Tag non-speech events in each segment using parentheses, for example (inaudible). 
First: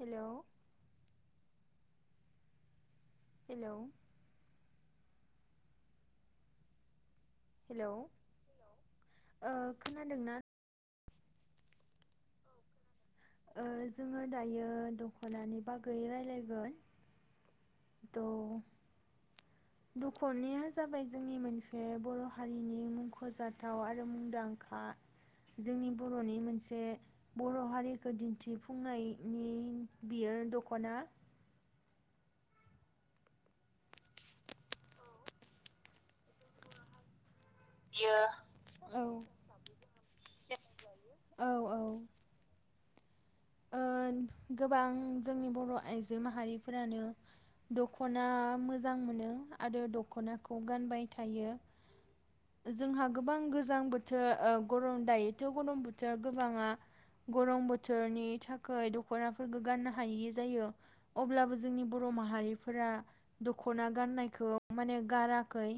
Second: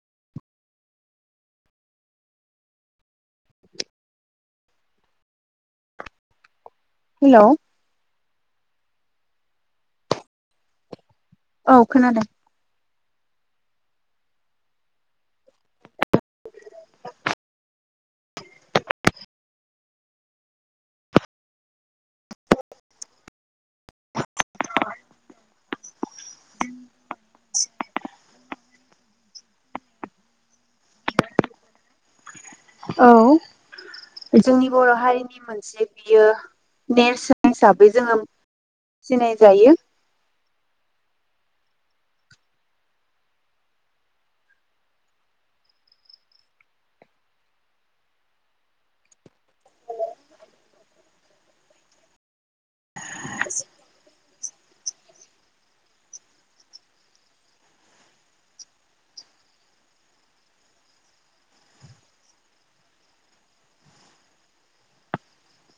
हेल' hello hello ओ खोनादोंना? औ खोनादों ओ जोङो दायो दखनानि बागै रायलायगोन। थ' दखनायया जाबाय जोंनि मोनसे बर' हारिनि मुंखजाथाव आरो मुंदांखा जोंनि बर'नि मोनसे बर' हारि खो दिन्थिफुंनायनि बियो दखना औ जोंनि बर' हारिनि मोनसे बियो नेरसोन हिसाबै बियो जोङो औ सिनाय जायो। औ होन गोबां जोंनि बर 'आइजो माहारिफोरानो दख'ना मोजां मोनो आरो दख'नाखौ गानबाय थायो। जोंहा गोबां गोजां बोथोर ओ गरम दायोथ गरम बोथोर गोबाङा गरम बोथोरनि था खोय दखनाफोरखौ गाननो हायि जायो अब्लाबो जोंनि बर' माहारिफोरा दखना गाननायखौ माने गाराखै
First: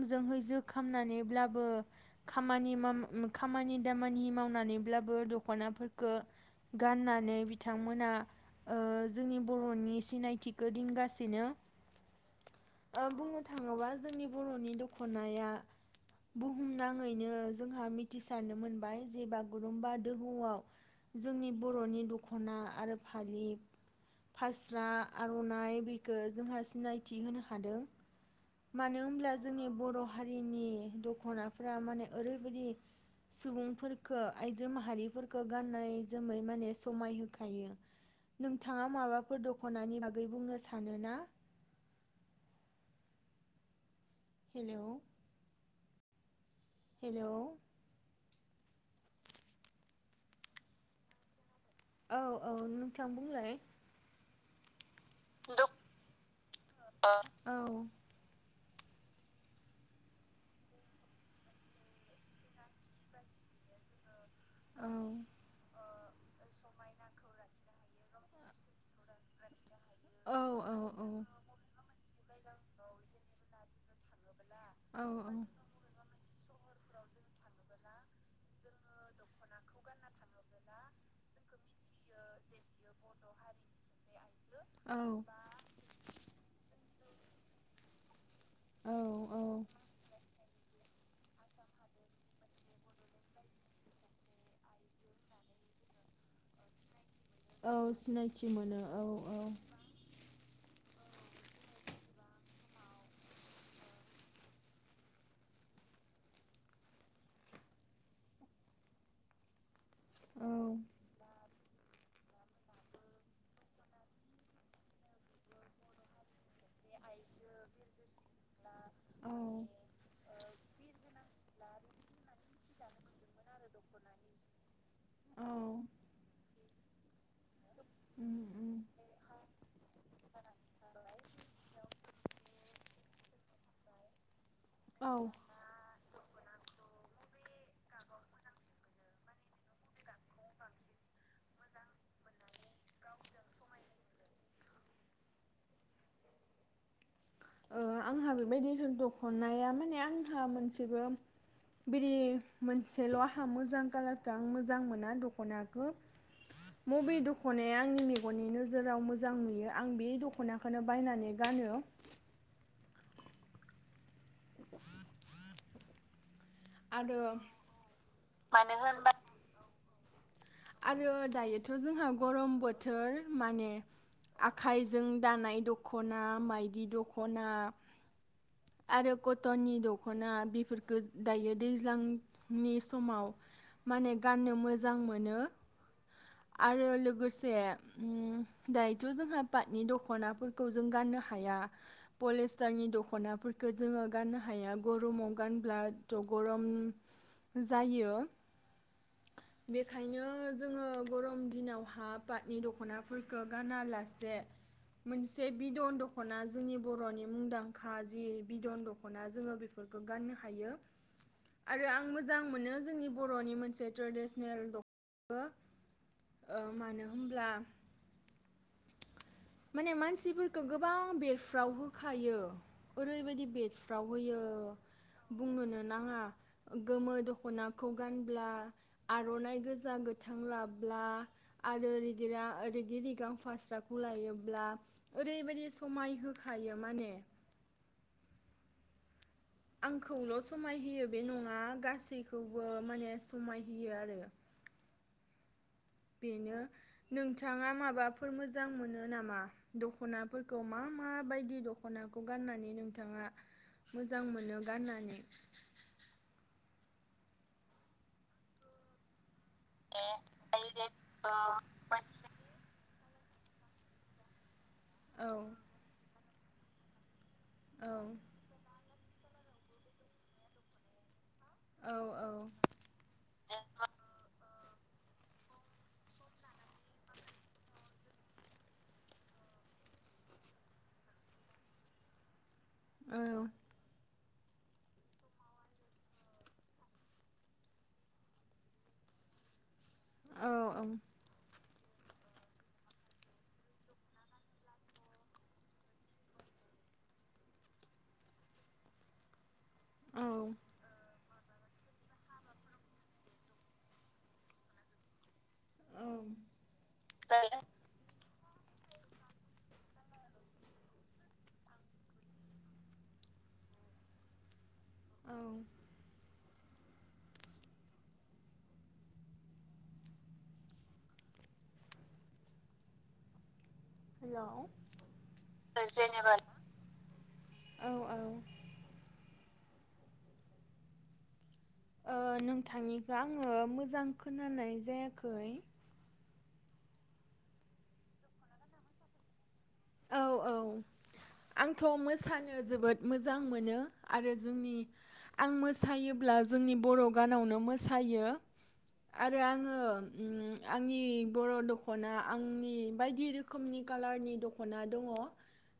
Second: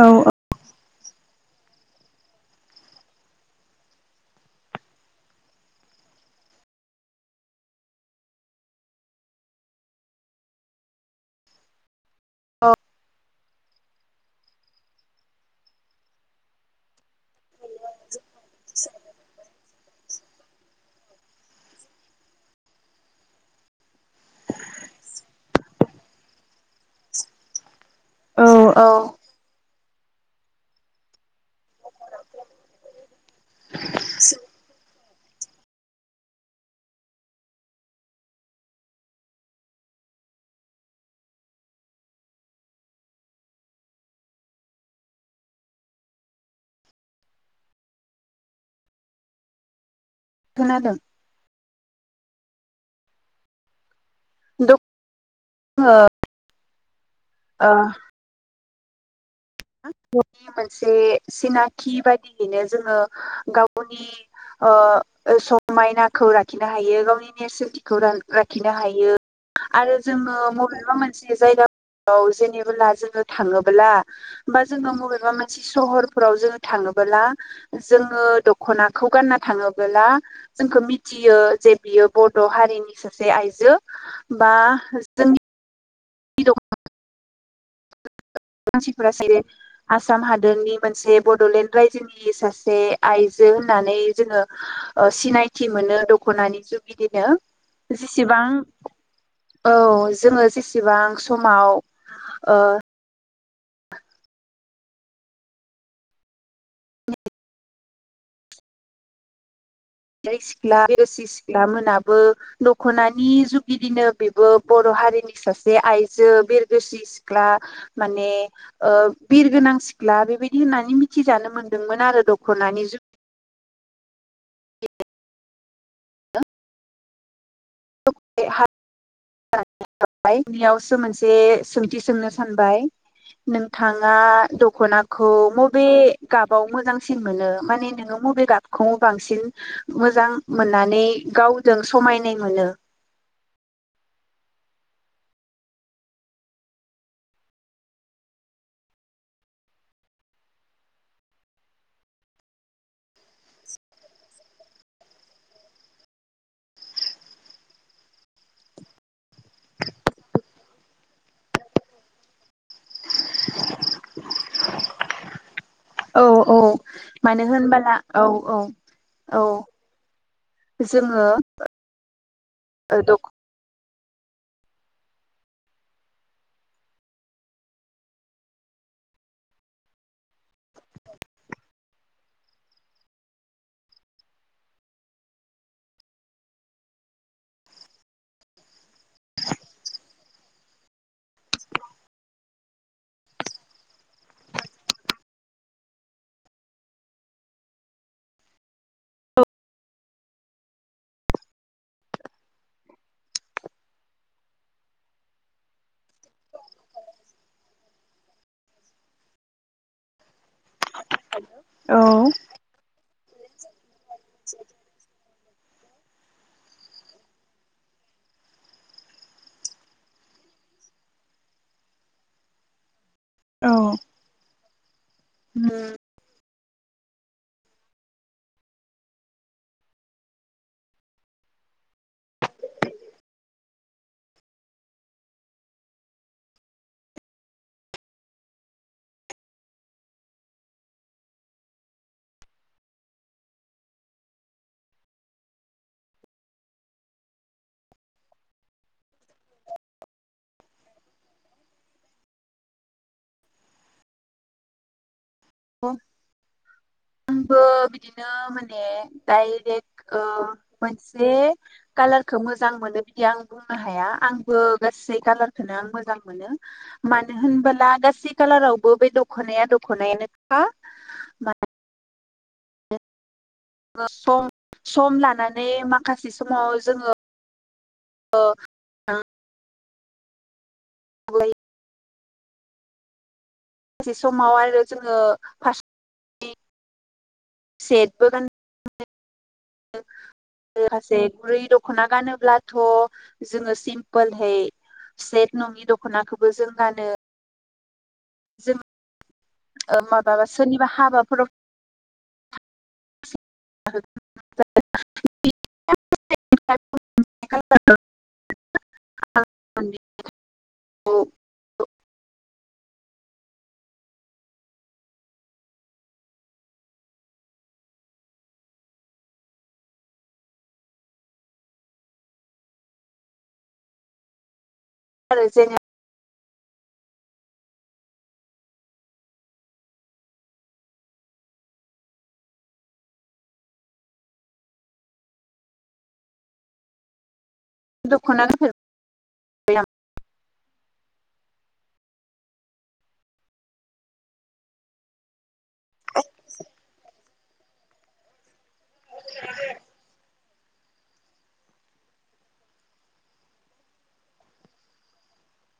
औ जोब खामनानैब्लाबो खामानि माम म मो खामानि दामानि मावनानैब्लाबो दखनाफोरखौ गाननानै बिथांमोना ओ जोंनि बर'नि सिनायथिखौ दोनगासिनो। ओ बुंनो थाङोबा जोंनि बर'नि दख'नाया बुहुमनाङैनो जोंहा मिथिसारनो मोनबाय जे बागुरुमबा दोहौआव जोंनि बर'नि दख'ना आरो फालि फास्रा, आरनाइ बेखो जोंहा सिनायथि होनो हादों। औ मानो होमब्ला जोंनि बर' हारिनि दखनाफ्रा माने ओरैबायदि सुबुंफोरफोरखौ आइजो माहारिफोरफोरखौ गाननाय जोमै माने समाय होखायो। नोंथाङा माबाफोर दखनानि बागै बुंनो सानोना? हेलौ हेल खोनादों? औ औ नोंथां बुंलाय। दं (unintelligible) ओ औ (unintelligible) नि मोनसे सिनाखि बायदियैनो जोङो गावनि ओ औ समायनाखौ लाखिनो हायो। गावनि नेरसोनथिखौ ला-लाखिनो हायो। आरो जोङो मबेबा मोनसे जायगा औ जेनेबोला जोङो थाङोब्ला बा जोङो मबेबा मोनसे सहर फोराव जोङो थाङोबोला जोङो दखनाखौ गानना थाङोबोला जोंखौ मिथियो जे बियो बड' हारिनि सासे आइजो। बा जोंनि औ (unintelligible) औ मानसिफोरा जेरै औ आसाम हादोरनि मोनसे बडलेण्ड रायजोनि सासे आइजो होननानै जोङो ओ सिनायथि मोनो दखनानि जुगिदि यो औ सिनायथि जेसेबां मोनो औ औ जोङो जेसेबां समाव जाय औ सिख्ला बिरगोस्रि सिख्ला मोनाबो दखनानि जुगिदिनो बेबो बर हारिनि सासे आइजो बेरगोस्रि सिख्ला माने ओ औ बिर गोनां सिख्ला बेबायदि होननानै मि थिजानो मोन्दोंमोन आरो दखनानि जुग औ उम उम (unintelligible) (unintelligible) बेयावसो मोनसे सोंथि सोंनो सानबाय नोंथाङा औ दखनाखौ मबे गाबाव मोजांसिन मोनो माने नोङो मबे गाबखौ बांसिन मोजां मोननानै गावजों समायनाय मोनो? ओ आंहा बेबायदि दखनाया माने आंहा मोनसेबो बिदि मोनसेल आंहा मोजां कालारखौ आं मोजां मोना दखनाखो मबे दखनाया आंनि मेगननि नोजोराव मोजां नुयो आं बे दखनाखौनो बायनानै गानो। औ औ आरो मानो होनबोला औ औ मानो होनबा औ आरो जोङो दायोथ जोंहा गरम बोथोर दख माने आखाइजों दानाय दखना मायदि दखना आरो खतननि दखना बेफोरखौ दायो दैज्लांनि समाव माने गाननो मोजां मोनो। आरो लोगोसे उम दा जोंहा पाटनि द' खनाफोरखौ जों गाननो हाया पलिस्टारनि दखनाफोरखौ जोङो गाननो हाया गरमाव गानब्लाथ गरम जायो बेखायनो जोङो गरम दिनाव हा पातनि दखनाफोरखौ गाना लासे मोनसे बिदन दखना जोंनि बरनि मुंदांखा जि बिदन दखना जोङो बेफोरखौ गाननो हायो। आरो औ आं मोजां मोनो जोंनि बरनि मोनसे ट्रेडिसनेल द' (unintelligible) ओ मानो होमब्ला माने मानसिफोरखौ गोबां बेरफ्राव होखायो। ओरैबायदि औ बेफ्राव होयो बुंनोनो नाङा। गोमो दखनाखौ गानब्ला आरनाइ गोजा गोथां लाब्ला आरो रिगिरा रिगिर रिगां फास्राखौ लायो ब्ला ओरै बायदि समाय होखायो माने। आंखौल समाय होयो बे नङा गासैखौबो माने समाय होयो आरो। बेनो नोंथाङा माबाफोर मोजां मोनो नामा दखनाफोरखौ मा मा बायदि दखनाखौ गाननानै नोंथाङा मोजां मोनो गाननानै। (inaudible) आंबो बिदिनो माने। डाइरेक्ट ओ मोनसे कालारखौ मोजां मोनो। बिदि आं बुंनो हाया आं बो गासै औ कालारखौनो आं मोजां मोनो मा औ होनबोला गासै कालाराव बो बे दखनाया दखनायानो खा मा औ सम सम लानानै माखासे समाव जोङो (inaudible) (inaudible) औ। बे समाव आरो जोङो (unintelligible) सेटबो गान (inaudible) औ माखासे गुरै दख दखना गानोब्लाथ जोङो सिम्पोलहै सेट नङि दखनाखौबो जों गानो। ओ औ माबाबा सोरनिबा हाबाफोराव। (inaudible) (inaudible) (inaudible) औ। हेलौ। आरो जेने (unintelligible) औ औ। ओ नोंथांनिखौ आङो मोजां खोनानाय जायाखै। (unintelligible) औ औ आंथ मोसानो जोबोद मोजां मोनो आरो जोंनि आं मोसायोब्ला जोंनि बर गानावनो मोसायो आरो आङो ओम आंनि बर' दखना आंनि बायदि रोखोमनि कालारनि द खना दङ।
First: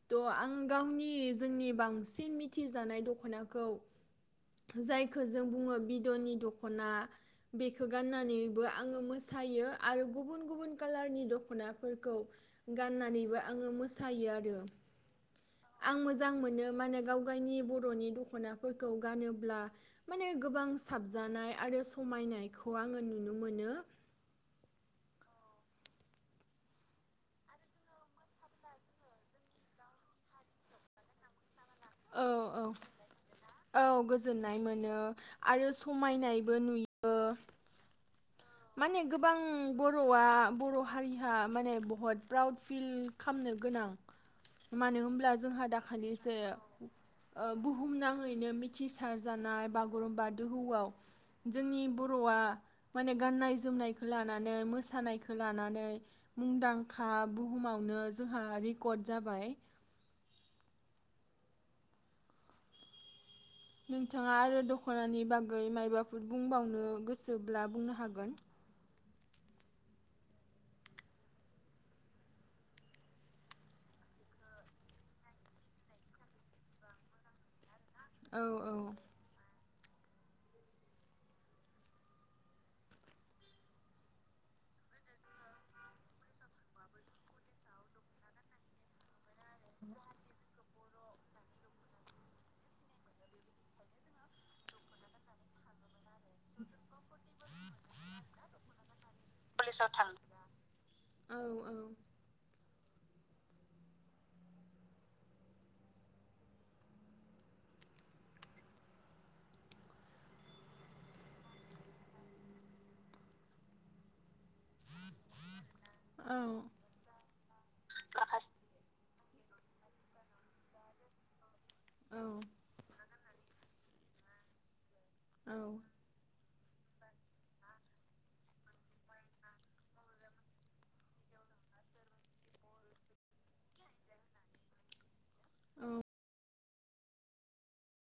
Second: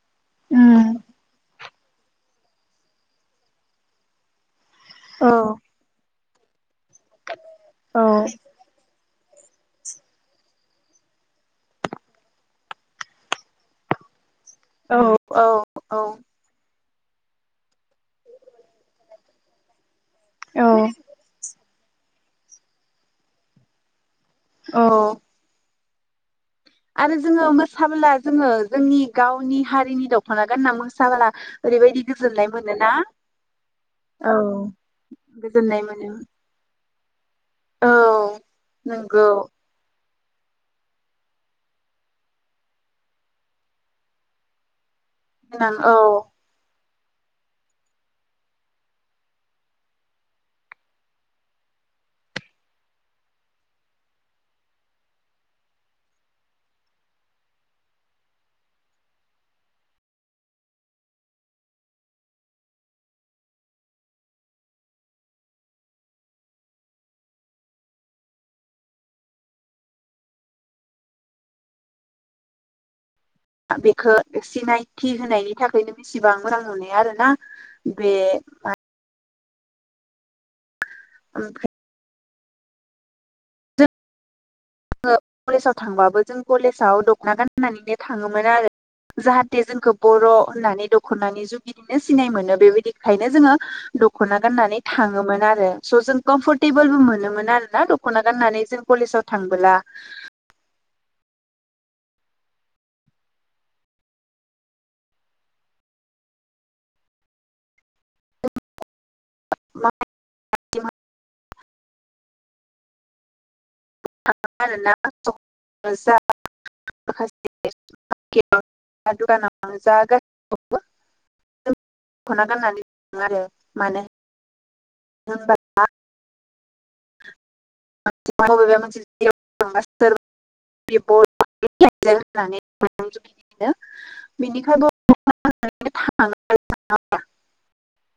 थ आं औ गावनि जोंनि बांसिन मिथिजानाय दखनाखौ। जायखौ जों बुङो बिदनि द खना बेखौ गाननानैबो आङो मोसा हायो आरो गुबुन गुबुन कालारनि दखनाफोरखौ गाननानैबो आङो मोसायो आरो औ औ आं मोजां मोनो। मानो गाव गावनि बर'नि दखनाफोरखौ गानोब्ला माने गोबां साबजानाय आरो समायनायखौ आङो नुनो मोनो। औ। आरो जोङो मोसाबोला जोङो जोंनि गावनि हारिनि दखना गानना मोसाबोला ओरैबायदि औ गोजोननाय औ मोनोना औ गोजोननाय मोनो आरो गोजोननाय मोनो समायनायबो नुयो। औ माने नंगौ गोबां बर' बर'आ बर' हारिहा माने बहुत प्राउड फिल खालामनो गोनां मानो होन अब्ला जोंहा गोनां औ दाखालिसो ओ बुहुमनाङैनो मिथिसार जानाय बागुरुम्बा दोहौआव जोंनि बर'आ माने गाननाय जोमनायखौ लानानै मोसानायखौ लानानै मुंदांखा बुहुमावनो जोंहा रेकर्ड जाबाय। नोंथाङा आरो दखनानि बागै मायबाफोर बुंबावनो गोसोब्ला बुंनो हागोन। बेखौ सिनायथि होनायनि थाखायनो बेसेबां मोजां नुनाय आरो ना बे औ औ ओफ्राय जोङो कलेजाव थांबाबो जों कलेजाव दखना गाननानैनो थाङोमोन आरो जाहाथे जोंखौ बर' होननानै दखनानि जुनैनो बिदिनो सिनाय मोनो बेबायदिखायनो जोङो दखना गाननानै थाङोमोन आरो स जों कम्फर्टेबोलबो मोनोमोन आरोना दखना गाननानै जों कलेजाव था पुलिसाव थांना (unintelligible) थाओ आरो ना जा औ माखासे (unintelligible) (unintelligible) माखासे जों दखना औ गनानैनानै आरो माने होनबा औ ना औ (unintelligible)